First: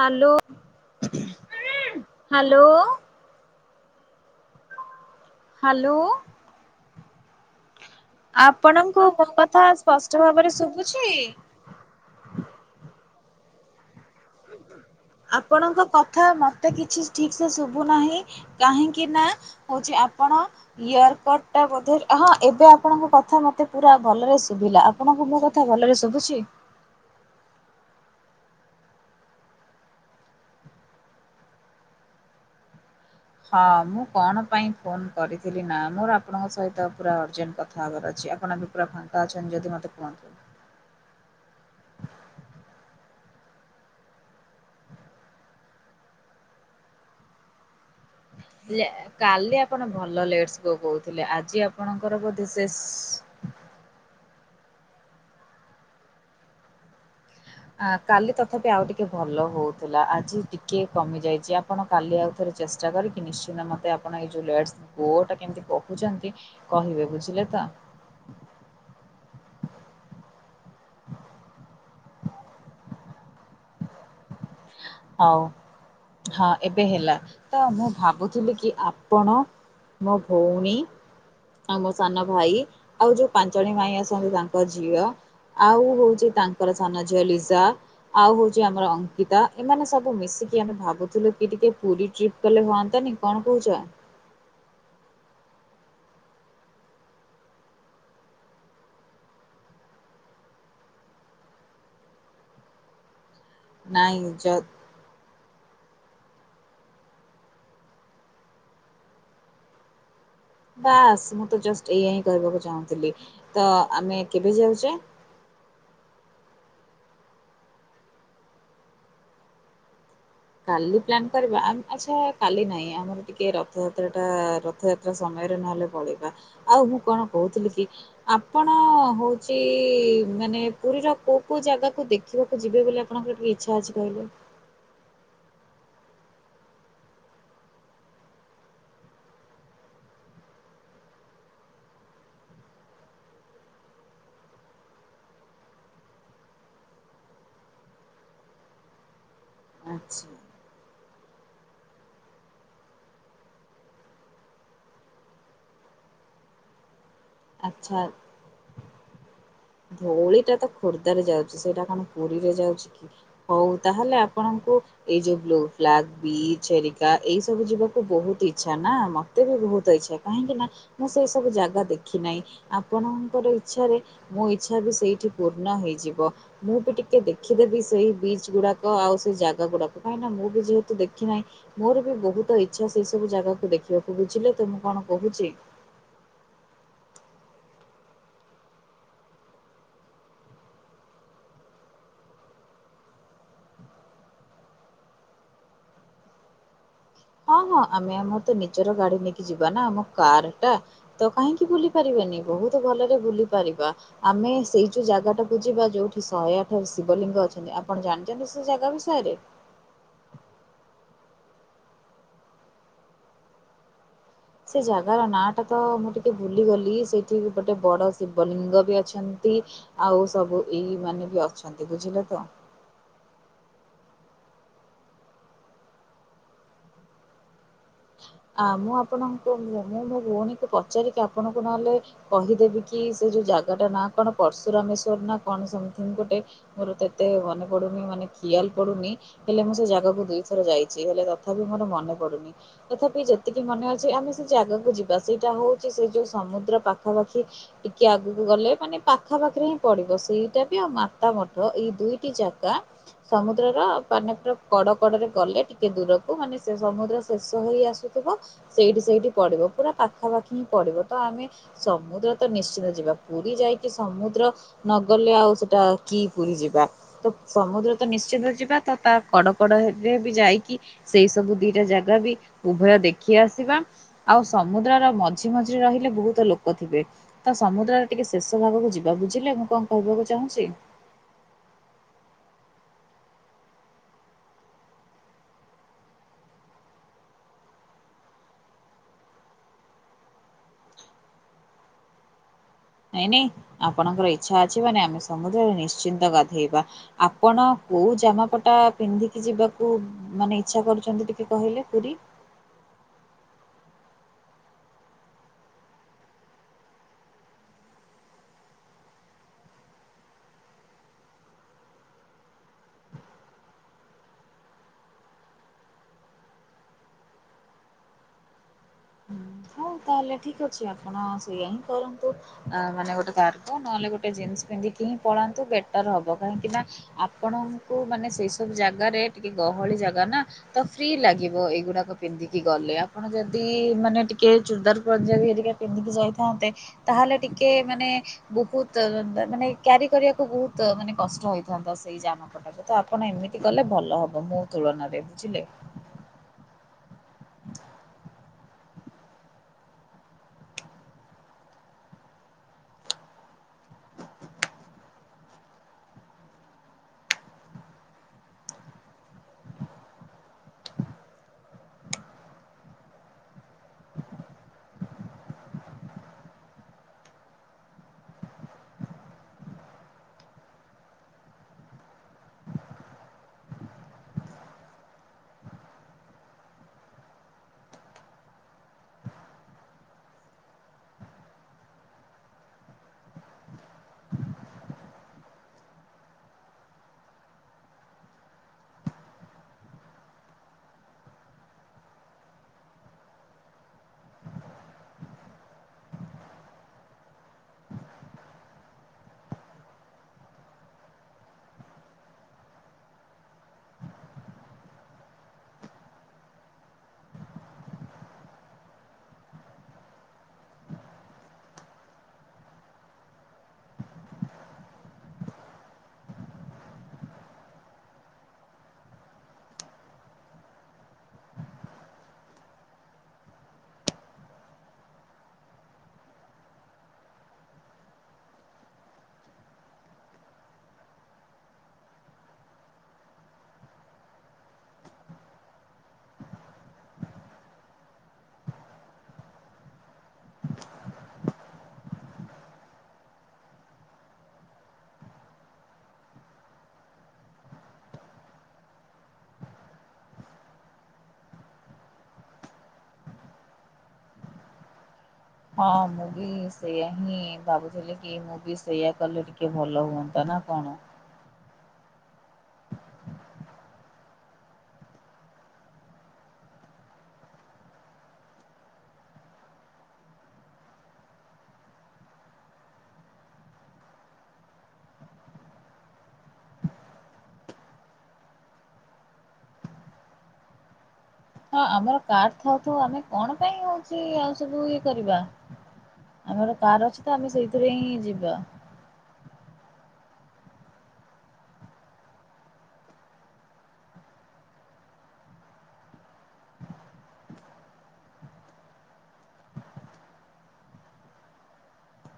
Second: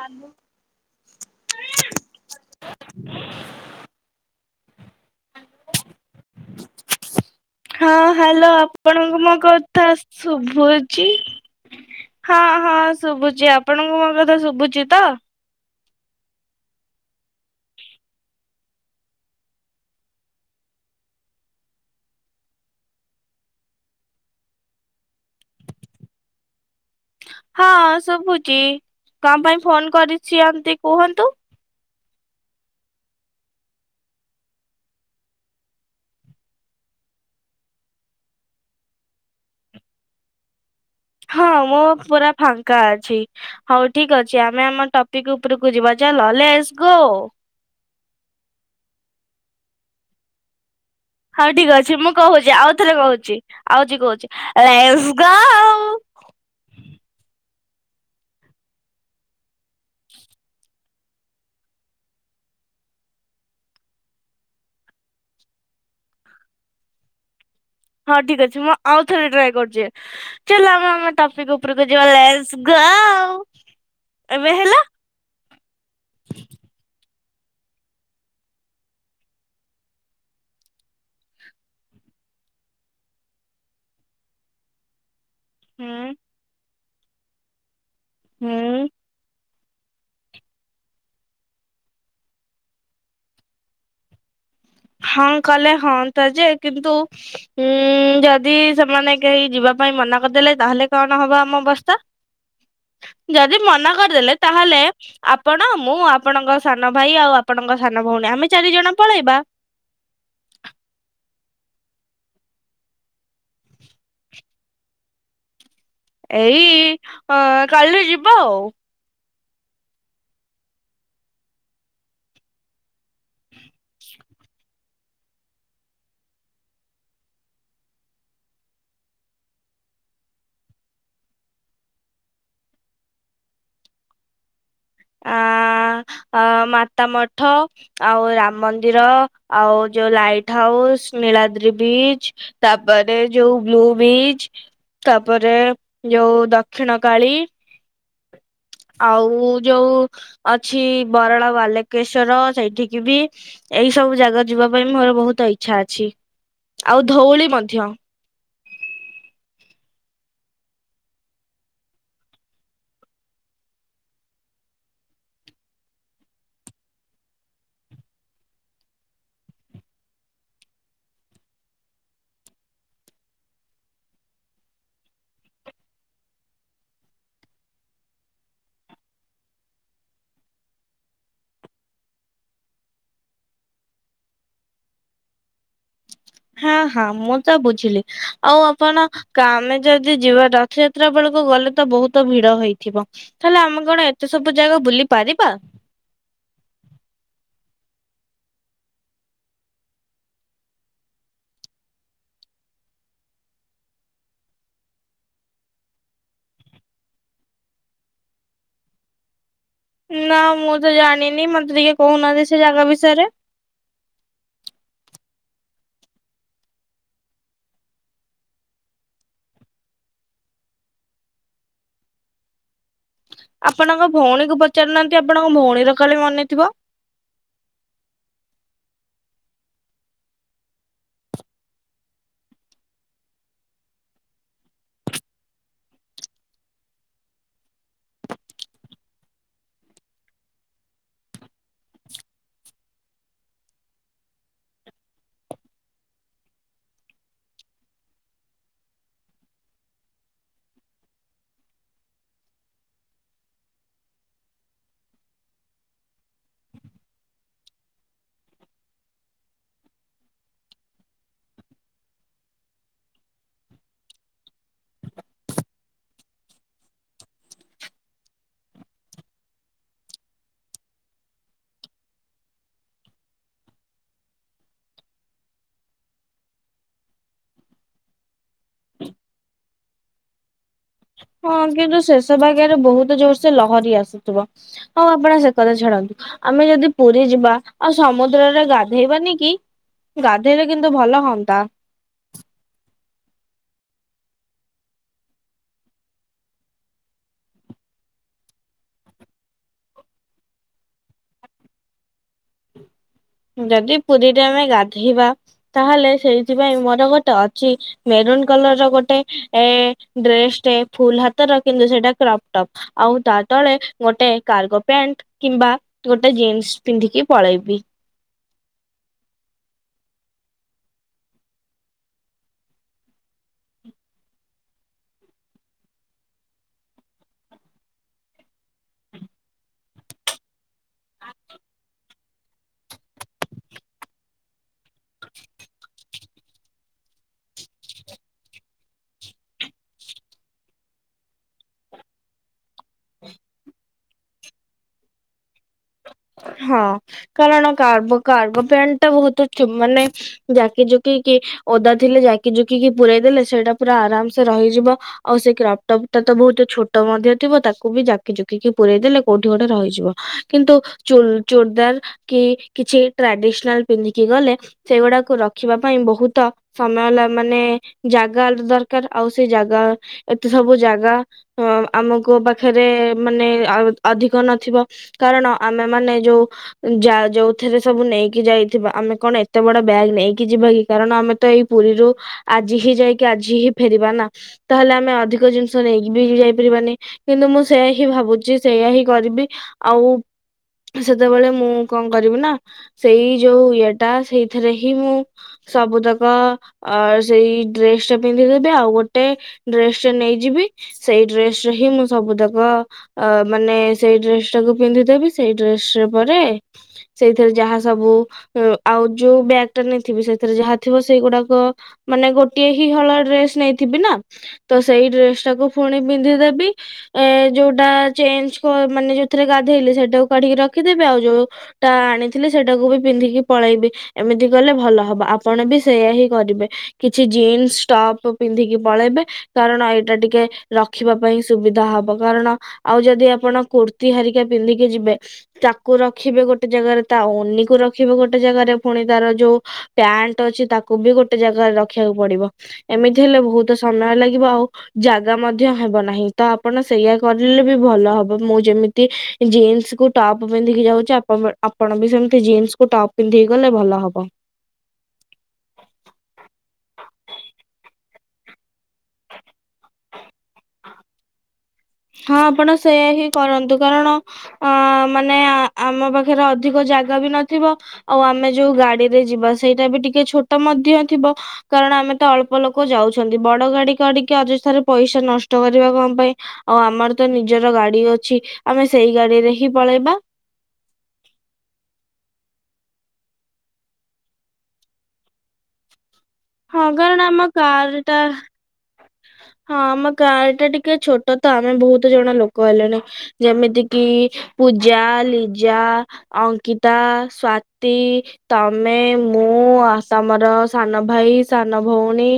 Hello, hello -ଲୋଁ। Hello. [unintelligible] ହଁ, hello ଆପଣଙ୍କୁ ମୋ କଥା ଶୁଭୁଚି? ହଁ, ହଁ, ଶୁଭୁଛି ଆପଣଙ୍କୁ ମୋ କଥା ଶୁଭୁଛି ତ! ଆପଣଙ୍କ କଥା ମୋତେ କିଛି ଠିକ୍ ସେ ଶୁଭୁନାହିଁ। କାହିଁକିନା ହଉଚି ଆପଣ। ଇୟରକଟ୍ ଟା ବୋଧେ ହଁ, ଏବେ ଆପଣଙ୍କ କଥା ମତେ ପୁରା ଭଲରେ ଶୁଭିଲା। ଆପଣଙ୍କୁ ମୋ କଥା ଭଲରେ ଶୁଭୁଛି? ହଁ, ଶୁଭୁଚି। କଣ ପାଇଁ ଫୋନ୍ କରିଛିଅନ୍ତି, ଏମିତି କୁହନ୍ତୁ? ହଁ, ମୁଁ କଣ ପାଇଁ ଫୋନ୍ କରିଥିଲି ନା, ମୋର ଆପଣଙ୍କ ସହିତ ପୁରା ଅର୍ଜେଣ୍ଟ କଥା ହବାର ଅଛି। ଆପଣ ବି ପୁରା ଫାଙ୍କା ଅଛନ୍ତି ଯଦି, ମୋତେ କୁହନ୍ତୁ? ହଁ, ମୁଁ ପୁରା ଫାଙ୍କା ଅଛି। ହଉ ଠିକ୍ ଅଛି। ଆମେ ଆମ ଟପିକ୍ ଉପରକୁ ଯିବା, ଚାଲ! Let's go! ଲେ କାଲି ଆପଣ ଭଲ ଲେଟ୍ ସ ଗୋ କହୁଥିଲେ। ହଉ ଆଜି ଆପଣଙ୍କର ବୋଧେ ଶେଷ୍ ଆଉଛି କହୁଚି, ଲେୟଶ୍ ଗୌ! ଆ କାଲି ତଥାପି ଆଉ ଟିକେ ଭଲ ହଉଥିଲା ଆଜି ଟିକେ କମି ଯାଇଛି। ଆପଣ କାଲି ଆଉ ଥରେ ଚେଷ୍ଟା କରିକି ନିଶ୍ଚିନ୍ତ ମୋତେ ଆପଣ ଏଇ ଯେଉଁ ଲେଟ ଗୋଟା କେମିତି କହୁଛନ୍ତି। କହିବେ ବୁଝିଲେ ତ? ହଁ ଠିକ ଅଛି ମୁଁ ଆଉ ଥରେ ଟ୍ରାଏ କରୂଛି। ଚାଲ ଆମେ ଆମ ଟପିକ ଉପରକୁ ଯିବା ଲେଟ୍ସ ଗୋ ଏବେ ହେଲା ହଉ ହଁ ଏବେ ହେଲା ତ ମୁଁ ଭାବୁଥିଲି କି ଆପଣ ମୋ ଭଉଣୀ ଆଉ ମୋ ସାନ ଭାଇ ଆଉ ଯଉ ପାଞ୍ଚଟି ଭାଇ ଅଛନ୍ତି ତାଙ୍କ ଝିଅ ଆଉ ହୁଁ ହଉଛି ତାଙ୍କର ସାନ ଝିଅ ଲିଜା ଆଉ ହଉଛି ହୁଁ। ଆମର ଅଙ୍କିତା ଏମାନେ ସବୁ ମିଶିକି ଆମେ ଭାବୁଥିଲୁ କି ଟିକେ ପୁରୀ ଟ୍ରିପ୍ କଲେ ହୁଅନ୍ତାନି କଣ କହୁଛ? ହଁ କଲେ ହଁତା ଯେ କିନ୍ତୁ ଉୁଁ ଯଦି ସେମାନେ କେହି ଯିବା ପାଇଁ ମନା କରିଦେଲେ ତାହେଲେ କଣ ହବ ଆମ ଅବସ୍ଥା? ଯଦି ମନା ନାଇଁ କରିଦେଲେ ଯ ତାହେଲେ ଆପଣ ମୁଁ ଆପଣଙ୍କ ସାନ ଭାଇ ଆଉ ଆପଣଙ୍କ ସାନ ଭଉଣୀ ଆମେ ଚାରି ଜଣ ପଳେଇବା। ବାସ୍ ମୁଁ ତ ଜଷ୍ଟ ଏଇା ହିଁ କରିବାକୁ ଚାହୁଁଥିଲି ତ ଆମେ କେବେ ଯାଉଛେ? ଏଇ ଅଁ କାଲି ଯିବା ଆଉ। କାଲି ପ୍ଲାନ୍ କରିବା ଆଚ୍ଛା କାଲି ନାହିଁ ଆମର ଟିକଏ ରଥଯାତ୍ରାଟା ରଥଯାତ୍ରା ସମୟରେ ନହେଲେ ପଳେଇବା ଆଉ ମୁଁ କଣ କହୁଥିଲି କି? ଆପଣ ହଉଛି ମାନେ ପୁରୀର କୋଉ କେଉଁ ଜାଗାକୁ ଦେଖ ଦେଖିବାକୁ ଜିବେ ବୋଲି ଆପଣଙ୍କର ଟିକେ ଇଚ୍ଛା ଅଛି କହିଲେ? ଆ ଆ ମାତା ମଠ ଆଉ ରାମ ମନ୍ଦିର ଆଉ ଯୋଉ ଲାଇଟ୍ ହାଉସ୍ ନୀଳାଦ୍ରି ବିଚ୍ ତାପରେ ଯୋଉ ବ୍ଲୁ ବିଚ୍ ତାପରେ ଯୋଉ ଦକ୍ଷିଣ କାଳୀ ଆଉ ଯୋଉ ଆଚ୍ଛା ଅଛି ବରାଳ ବାଲକେଶ୍ଵର ସେଇଠିକି ବି ଏଇ ସବୁ ଜାଗା ଯିବା ପାଇଁ ମୋର ବହୁତ ଇଛା ଅଛି, ଆଉ ଧଉଳି ମଧ୍ୟ। ଆଚ୍ଛା ହୁ [unintelligible] ଧଉଳି ଟା ତ ଖୋର୍ଦ୍ଧାରେ ଯାଉଛି ସେଇଟା କଣ ପୁରୀରେ ଯାଉଛି କି? ହଉ ତାହେଲେ ଆପଣଙ୍କୁ ଏଇ ଯୋଉ ବ୍ଲୁ ଫ୍ଲାଗ ବିଚ ଏରିକା ଏଇ ସବୁ ଯିବାକୁ ବହୁତ ଇଚଛା ନା ଆମ ମତେ ବି ବହୁତ ଇଛା କାହିଁକି ନା ମୁଁ ସେଇ ସବୁ ଜାଗା ଦେଖି ନାହିଁ ଆପଣଙ୍କର ଇଚ୍ଛାରେ ମୋ ଇଚ୍ଛା ବି ସେଇଠି ପୂର୍ଣ୍ଣ ହେଇଯିବ ମୁଁ ବି ଟିକେ ଦେଖିଦେବି ସେଇ ବିଚ୍ ଗୁଡାକ ଆଉ ସେଇ ଜାଗା ଗୁଡାକ କାହିଁନା ମୁଁ ବି ଯେହେତୁ ଦେଖି ନାହିଁ ମୋର ବି ବହୁତ ଇଚ୍ଛା ସେଇ ସବୁ ଜାଗାକୁ ଦେଖିବାକୁ ବୁଝିଲେ ତ ମୁଁ କଣ କହୁଛି‌? ହଁ ହଁ ମୁଁ ତ ବୁଝିଲି ଆଉ ଆପଣ କାମେ ଯଦି ଯିବା ରଥଯାତ୍ରା ବେଳକୁ ଗଲେ ତ ବହୁତ ଭିଡ ହେଇଥିବ। ତାହେଲେ ଆମେ କଣ ଏତେ ସବୁ ଜାଗା ବୁଲି ପାରିବା? ହଁ ହଁ ଆମେ ଆମର ତ ନିଜର ଗାଡି ନେଇକି ଯିବା ନା ଆମ କାର୍ ଟା। ତ କାହିଁକି ବୁଲି ପାରିବେନି ବହୁତ ଭଲରେ ବୁଲି ପାରିବା। ଆମେ ସେଇ ଯୋଉ ଜାଗା ଟାକୁ ଯିବା ଯୋଉଠି ଶହେ ଆଠ ଶିବଲିଙ୍ଗ ଅଛନ୍ତି ଆପଣ ଜାଣିଛନ୍ତି ସେ ଜାଗା ବିଷୟରେ? ନା ମୁଁ ତ ଜାଣିନି ମତେ ଟିକେ କହୁନାହାନ୍ତି ସେ ଜାଗା ବିଷୟରେ। ସେ ଜାଗାର ନାଁଟା ତ ମୁଁ ଟିକେ ଭୁଲିଗଲି ସେଇଠି ଗୋଟେ ବଡ଼ ଶିବଲିଙ୍ଗ ବି ଅଛନ୍ତି ଆଉ ସବୁ ଏଇ ମାନେ ବି ଅଛନ୍ତି ବୁଝିଲ ତ? ଆପଣଙ୍କ ଭଉଣୀକୁ ପଚାରୁନାହାନ୍ତି ଆପଣଙ୍କ ଭଉଣୀର କାଲେ ମନେ ଥିବ? ଆ ମୁଁ ଆପଣଙ୍କୁ ମୁଁ ମୋ ଭଉଣୀକୁ ପଚାରିକି ଆପଣଙ୍କୁ ନହେଲେ କହିଦେବି କି ସେ ଯୋଉ ଜାଗାଟା ନା କଣ ପରର୍ଶୁରାମେଶ୍ୱର ନା କଣ ସମଥିଙ୍ଗ ଗୋଟେ ମୋର ତ ଏତେ ମନେ ପଡୁନି ମାନେ ଖିଆଲ ପଡୁନି। ହେଲେ ମୁଁ ସେ ଜାଗାକୁ ଦୁଇଥର ଯାଇଚି ହେଲେ ତଥାପି ମୋର ମନେ ପଡୁନି ତଥାପି ଯେତିକି ମନେ ଅଛି ଆମେ ସେ ଜାଗାକୁ ଯିବା ସେଇଟା ହଉଚି ସେ ଯୋଉ ସମୁଦ୍ର ପାଖପାଖି ଟିକେ ଆଗକୁ ଗଲେ ମାନେ ପାଖା ପାଖରେ ହିଁ ପଡିବ। ସେଇଟା ବି ଆଉ ମାତା ମଠ ଏଇ ଦୁଇଟି ଜାଗା ସମୁଦ୍ରର ପାନତ୍ର କଡ କଡରେ ଗଲେ ଟିକେ ଦୂରକୁ ମାନେ ସେ ସମୁଦ୍ର ସେ ଷ ହେଇ ଆସୁଥିବ ସେଇଠି ସେଇଠି ପଡିବ ପୁରା ପାଖାପାଖି ହିଁ ପଡିବ। ତ ଆମେ ସମୁଦ୍ର ତ ନିଶ୍ଚିତ ଯିବା। ପୁରୀ ଯାଇକି ସମୁଦ୍ର ନଗଲେ ଆଉ ସେଟା କି ପୁରୀ ଯିବା? ତ ସମୁଦ୍ର ତ ନିଶ୍ଚିନ୍ତ ଯିବା ତ ତା କଡ କଡରେ ବି ବି ଯାଇକି ସେଇ ସବୁ ଦିଟା ଜାଗା ବି ଉଭୟ ଦେଖି ଆସିବା। ଆଉ ସମୁଦ୍ରର ମଝି ମଝିରେ ରହିଲେ ବହୁତ ଲୋକ ଥିବେ। ତ ସମୁଦ୍ରରେ ଟିକେ ଶେଷ ଭାଗକୁ ଯିବା ବୁଝିଲେ ମୁଁ କଣ କହିବାକୁ ଚାହୁଁଚି? ହଁ କିନ୍ତୁ ଶେଷ ଭାଗରେ ବହୁତ ଜୋର ସେ ଲହରୀ ଆସୁଥିବ। ହଁ ଆପଣ ସେ କଥା ଛାଡ଼ନ୍ତୁ ଆମେ ଯଦି ପୁରୀ ଯିବା ଆଉ ସମୁଦ୍ରରେ ଗାଧେଇବାନି କି? ଗାଧେଇଲେ କିନ୍ତୁ ଭଲ ହଅନ୍ତା। ନାଇଁ ନାଇଁ ଆପଣଙ୍କର ଇଚ୍ଛା ଅଛି ମାନେ ଆମେ ସମୁଦ୍ରରେ ନିଶ୍ଚିନ୍ତ ଗାଧେଇବା। ଆପଣ କୋଉ ଜାମା ପଟା ପିନ୍ଧିକି ଯିବାକୁ ମାନେ ଇଚ୍ଛା କରୁଚନ୍ତି ଟିକେ କହିଲେ ପୁରୀ? ଯଦି ପୁରୀରେ ଆମେ ଗାଧେଇବା ତାହେଲେ ସେଇଥିପାଇଁ ମୋର ଗୋଟେ ଅଛି ମେରୁନ୍ କଲର ର ଗୋଟେ ଏ ଡ୍ରେସଟେ ଫୁଲ୍ ହାତର କିନ୍ତୁ ସେଇଟା କ୍ରପ୍ ଟପ୍। ଆଉ ତା ତଳେ ଗୋଟେ କାର୍ଗୋ ପ୍ୟାଣ୍ଟ କିମ୍ବା ଗୋଟେ ଜିନ୍ସ୍ ପିନ୍ଧିକି ପଳେଇବି। ହଉ ତାହେଲେ ଠିକ୍ ଅଛି ଆପଣ ସେଇଆ ହିଁ କରନ୍ତୁ। ଆ ମାନେ ଗୋଟେ କାର୍ଗୋ ନହେଲେ ଗୋଟେ ଜିନ୍ସ୍ ପିନ୍ଧିକି ହିଁ ପଳାନ୍ତୁ ବେଟର ହବ। କାହିଁକି ନା ଆପଣଙ୍କୁ ମାନେ ସେଇ ସବୁ ଜାଗାରେ ଟିକେ ଗହଳି ଜାଗା ନା। ତ ଫ୍ରି ଲାଗିବ ଏଇଗୁଡାକ ପିନ୍ଧିକି ଗଲେ ଆପଣ ଯଦି ମାନେ ଟି କେ ଚୁର୍ଦାର ପଞ୍ଜାବୀ ହେରିକା ପିନ୍ଧିକି ଯାଇଥାନ୍ତେ ତାହେଲେ ଟିକେ ମାନେ ବହୁତ ମାନେ କ୍ୟାରି କରିବାକୁ ବହୁତ ମାନେ କଷ୍ଟ ହେଇଥାନ୍ତା ସେଇ ଯାମାପ ଟାକୁ ତ ଆପଣ ଏମିତି ଗଲେ ଭଲ ହବ ମୋ ତୁଳନାରେ ବୁଝିଲେ। ହଁ କାରଣ କାର୍ବୋ କାର୍ଗୋ ପ୍ୟାଣ୍ଟ ଟା ବହୁତ ମାନେ ଜାକି ଜୁକିକି ଓଦା ଥିଲେ ଜାକି ଜୁକିକି ପୁରାଇ ଦେଲେ ସେଇଟା ପୁରା ଆରାମ୍ ସେ ରହିଯିବ। ଆଉ ସେଇ କ୍ରପ୍ ଟପ୍ ଟା ତ ବହୁତ ଛୋଟ ମଧ୍ୟ ଥିବ ତାକୁ ବି ଜାକି ଜୁକିକି ପୁରେଇ ଦେଲେ କୋଉଠି ଗୋଟେ ରହିଯିବ। କିନ୍ତୁ ଚୁର୍ ଚୂର୍ଦାର୍ କି କିଛି ଟ୍ରାଡିସନାଲ ପିନ୍ଧିକି ଗଲେ ସେଗୁଡାକୁ ର ଖିବା ପାଇଁ ବହୁତ ସମୟ ମାନେ ଜାଗା ଦରକାର ଆଉ ସେଇ ଜାଗା ଏତେ ସବୁ ଜାଗା ହଁ ଆମକୁ ପାଖରେ ମାନେ ଆଉ ଅଧିକ ନଥିବ କାରଣ ଆମେମାନେ ଯୋଉ ଯା ଯୋଉଥିରେ ସବୁ ନେଇକି ଯାଇଥିବା ଆମେ କଣ ଏତେ ବଡ ବ୍ୟାଗ୍ ନେଇକି ଯିବା କି? କାରଣ ଆମେ ତ ଏଇ ପୁରୀରୁ ଆଜି ହିଁ ଯାଇକି ଆଜି ହିଁ ଫେରିବା ନା। ତାହେଲେ ଆମେ ଅଧିକ ଜିନିଷ ନେଇକି ବି ଯାଇପାରିବାନି। କିନ୍ତୁ ମୁଁ ସେଇୟା ହି ଭାବୁଚି ସେଇୟା ହି କରିବି। ଆଉ ସେତେବେଳେ ମୁଁ କଣ କରିବି ନା ସେଇ ଯୋଉ ଇଏ ଟା ସେଇଥିରେ ହିଁ ମୁଁ ସବୁତକ ଅ ସେଇ ଡ୍ରେସ୍ଟା ପିନ୍ଧିଦେବି ଆଉ ଗୋଟେ ଡ୍ରେସ୍ଟେ ନେଇଯିବି ସେଇ ଡ୍ରେସରେହିଁ ମୁଁ ସବୁତକ ଅ ମାନେ ସେଇ ଡ୍ରେସ୍ ଟାକୁ ପିନ୍ଧିଦେବି ସେଇ ଡ୍ରେସରେ ପରେ ସେଇଥିରେ ଯାହା ସବୁ ଉଁ ଆଉ ଯୋଉ ବ୍ୟାକ୍ଳଟା ନେଇଥିବି ସେଥିରେ ଯାହା ଥିବ ସେଇଗୁଡ଼ାକ ମାନେ ଗୋଟିଏହି ହଳ ଡ୍ରେସ୍ ନେଇଥିବିନା ତସେଇ ଡ୍ରେସ୍ ଟାକୁୁ ଫୁଣି ପିନ୍ଧିଦେବି ଏ ଯୋଉଟା ଚେଞ୍ଜ୍ କ ମାନେ ଯୋଉଥିରେ ଗାଧେଇଲି ସେଇଟାକୁ କାଢିକି ରଖିଦେବି, ଆଉ ଯୋଉ ଟା ଆଣିଥିଲି ସେଟାକୁବି ପିନ୍ଧିକି ପଳେଇବି। ଏମିତି କଲେ ଭଲ ହବ ଆପଣବି ସେଇୟାହି କରିବେ। କିଛି ଜିନ୍ସ୍ ଟପ୍ ପିନ୍ଧିକି ପଳେଇବେ କାରଣ ଏଇଟା ଟିକେ ରଖିବା ପାଇଁ ସୁବିଧା ହବ କାରଣ ଆଉ ଯଦି ଆ ଆପଣ କୁର୍ତ୍ତି ହାରିକା ପିନ୍ଧିକି ଯିବେ ତାକୁ ରଖିବେ ଗୋଟେ ଜାଗାରେ ତାଓନିକୁ ରଖିବେ ଗୋଟେ ଜାଗାରେ ପୁଣି ତାର ଯୋଉ ପ୍ୟାଣ୍ଟ ଅଛି ତାକୁବି ଗୋଟେ ଜାଗାରେ ରଖିବାକୁ ପଡ଼ିବ, ଏମିତି ହେଲେ ବହୁତ ସମୟ ଲାଗିବ ଆଉ ଜାଗା ମଧ୍ୟ ହେବ ନାହିଁ ତଆପଣ ସେଇୟା କରିଲେବି ଭଲ ହବ ମୁଁ ଯେମିତି ଜିନ୍ସକୁ ଟପ୍ ପନ୍ଧିକି ଯାଉଚି ଆପଣ ଆପଣବି ସେମିତି ଜିନ୍ସକୁୁ ଟପ୍ ପିନ୍ଧିକି ଗଲେ ଭଲ ହବ। ହଁ ମୁଁବି ସେଇୟାହିଁ ଭାବୁଥିଲିକି ମୁଁବି ସେଇୟା କଲେ ଟିକେ ଭଲ ହୁଅନ୍ତାନା କଣ? ହଁ ଆପଣ ସେଇୟାହିଁ କରନ୍ତୁ କାରଣ ଅ ମାନେ ଆମ ପାଖରେ ଅଧିକ ଜାଗାବି ନଥିବ ଆଉ ଆମେ ଯୋଉ ଗାଡ଼ିରେ ଯିବା ସେଇଟାବି ଟିକେ ଛୋଟ ମଧ୍ୟ ଥିବ କାରଣ ଆମେତ ଅଳ୍ପ ଲୋକ ଯାଉଛନ୍ତି ବଡ଼ ଗାଡ଼ି କାଡ଼ିକି ଅଯଥାରେ ପଇସା ନଷ୍ଟ କରିବା କଣ ପାଇଁ ଆଉ ଆମରତ ନିଜର ଗାଡ଼ି ଅଛି ଆମେ ସେଇ ଗାଡ଼ିରେହିଁ ପଳେଇବା ହଁ ଆମର କାର୍ ଥାଉଥଉ ଆମେ କଣ ପାଇଁ ହଉଚି ଆଉ ସବୁ ଇଏ କରିବା। ଆମର ହଁ କାର କାରଣ ଅଛିତ ଆମ ଆମେ କାର ସେଇଥିରେହିଁ ଟା ଯିବା। ହଁ ଆମ କାରଟା ଟିକେ ଛୋଟତ ଆମେ ବହୁତ୍ ଜଣ ଲୋକ ହେଲେଣି ଯେମିତିକିି ପୂଜା ଲିଜା ଅଙ୍କିତା ସ୍ଵାତି ତମେ ମୁଁ ତମର ସାନ ଭାଇ ସାନ ଭଉଣୀ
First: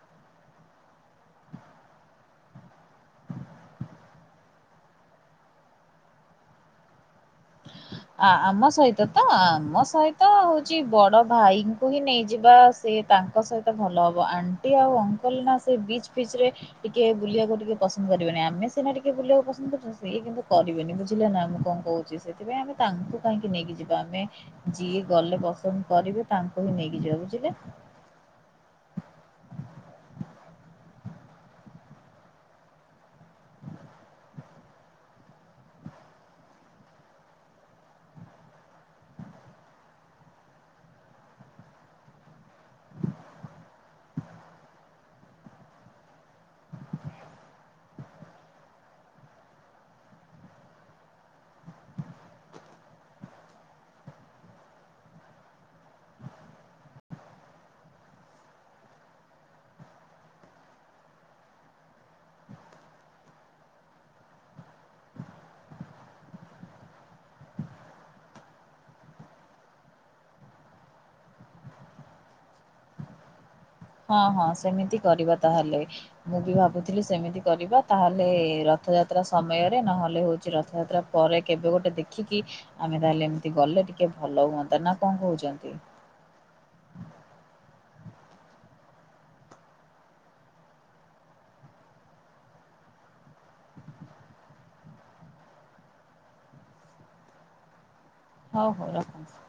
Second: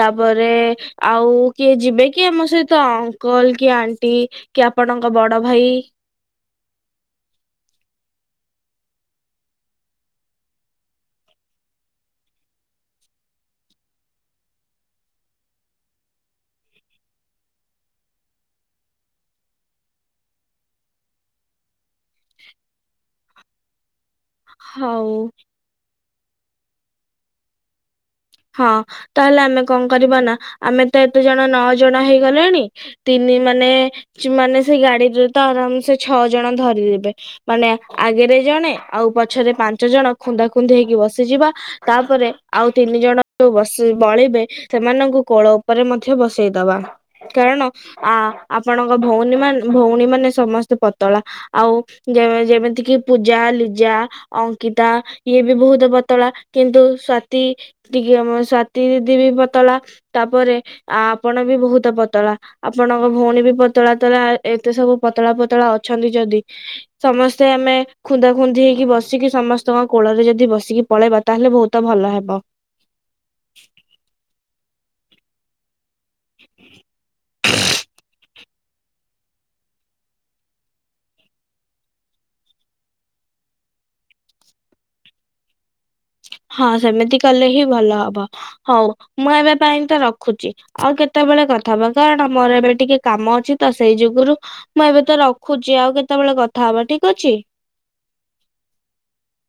ତାପରେ ଆଉ କିଏ ଯିବେକି ଆମ ସହିତ ଅଙ୍କଲ କି ଆଣ୍ଟି କି ଆପଣଙ୍କ ବଡ଼ ଭାଇ [inaudible] ଆ ଆମ ସହିତତ ଆମ ସହିତ ହଉଚି ବଡ଼ ଭାଇଙ୍କୁ ହିଁ ନେଇଯିବା ସେ ତାଙ୍କ ସହିତ ଭଲ ହବ ଆଣ୍ଟି ଆଉ ଅଙ୍କଲନା ସେ ବିଚ୍ ଫିଚ୍ରେ ଟିକେ ବୁଲିବାକୁ ଟିକେ ପସନ୍ଦ କରିବେନି ଆମେ ସେନା ଟିକେ ବୁଲିବାକୁ ପସନ୍ଦ କରୁଚୁ ସିଏ କିନ୍ତୁ କରିବେନି ବୁଝିଲେନା ମୁଁ କଣ କ ସେଥିପାଇଁ ଆମେ ତାଙ୍କୁ କାହିଁକି ନେଇକି ଯିବା ଆମେ ଯିଏ ହଉ ଗଲେ ପସନ୍ଦ କରିବେ ତାଙ୍କୁହିଁ ନେଇକି ଯିବା ବୁଝିଲେ। ହଁ ତାହେଲେ ଆମେ କଣ କରିବାନା ଆମେତ ଏତେ ଜଣ ନଅ ଜଣ ହେଇଗଲେଣି ତିନି ମାନେ ସେମାନେ ସେଗାଡ଼ିରେତ ଆରାମସେ ଛଅ ଜଣ ଧରିଦେବେ ମାନେ ଆଗରେ ଜଣେ ଆଉ ପଛରେ ପାଞ୍ଚ ଜଣ ଖୁନ୍ଦା ଖୁନ୍ଦି ହେଇକି ବସିଯିବା ତାପରେ ଆଉ ତିନି ଜଣ ବସି ବଳିବେ ସେମାନଙ୍କୁ କୋଳ ଉପରେ ମଧ୍ୟ ବସେଇ ଦବା କାରଣ ଆ ଆପଣଙ୍କ ଭଉନି ମାନ ଭଉଣୀ ମାନେ ସମସ୍ତେ ପତଳା ଆଉ ଯେ ଯେମିତିକିି ପୂଜା ଲିଜା ଅଙ୍କିତା ଇଏ ବି ବହୁତ ପତଳା କିନ୍ତୁ ସ୍ଵାତି ଟିକେ ଆମ ସ୍ଵାତି ଦିଦି ବି ପତଳା ତାପରେ ଆପଣ ବି ବହୁତ ପତଳା ଆପଣଙ୍କ ଭଉଣୀ ବି ପତଳା ତଳା ଏତେ ସବୁ ପତଳା ପତଳା ଅଛନ୍ତି ଯଦି ସମସ୍ତେ ଆମେ ଖୁନ୍ଦା ଖୁନ୍ଦି ହେଇକି ବସିକି ସମସ୍ତଙ୍କ କୋଳରେ ଯଦି ବସିକି ପଳେଇବା ତାହେଲେ ବହୁତ ଭଲ ହେବ ହଁ ହଁ ସେମିତି କରିବା ତାହେଲେ ମୁଁ ବି ଭାବୁଥିଲି ସେମିତି କରିବା ତାହେଲେ ରଥଯାତ୍ରା ସମୟରେ ନହେଲେ ହେଉଛି ରଥଯାତ୍ରା ପରେ କେବେ ଗୋଟେ ଦେଖିକି ଆମେ ତାହେଲେ ଏମିତି ଗଲେ ଟିକେ ଭଲ ହୁଅନ୍ତା ନା କଣ କହୁଛନ୍ତି? ହଁ ସେମିତି କଲେ ହିଁ ଭଲ ହବ ହଉ ମୁଁ ଏବେ ପାଇଁ ତ ରଖୁଛି ଆଉ କେତେବେଳେ କଥା ହବା କାରଣ ଆମର ଏବେ ଟିକେ କାମ ଅଛି ତ ସେଇ ଯୁଗୁରୁ ମୁଁ ଏବେ ତ ରଖୁଛି ଆଉ କେତେବେଳେ କଥା ହବା ଠିକ ଅଛି ହଉ ହଉ ରଖନ୍ତୁ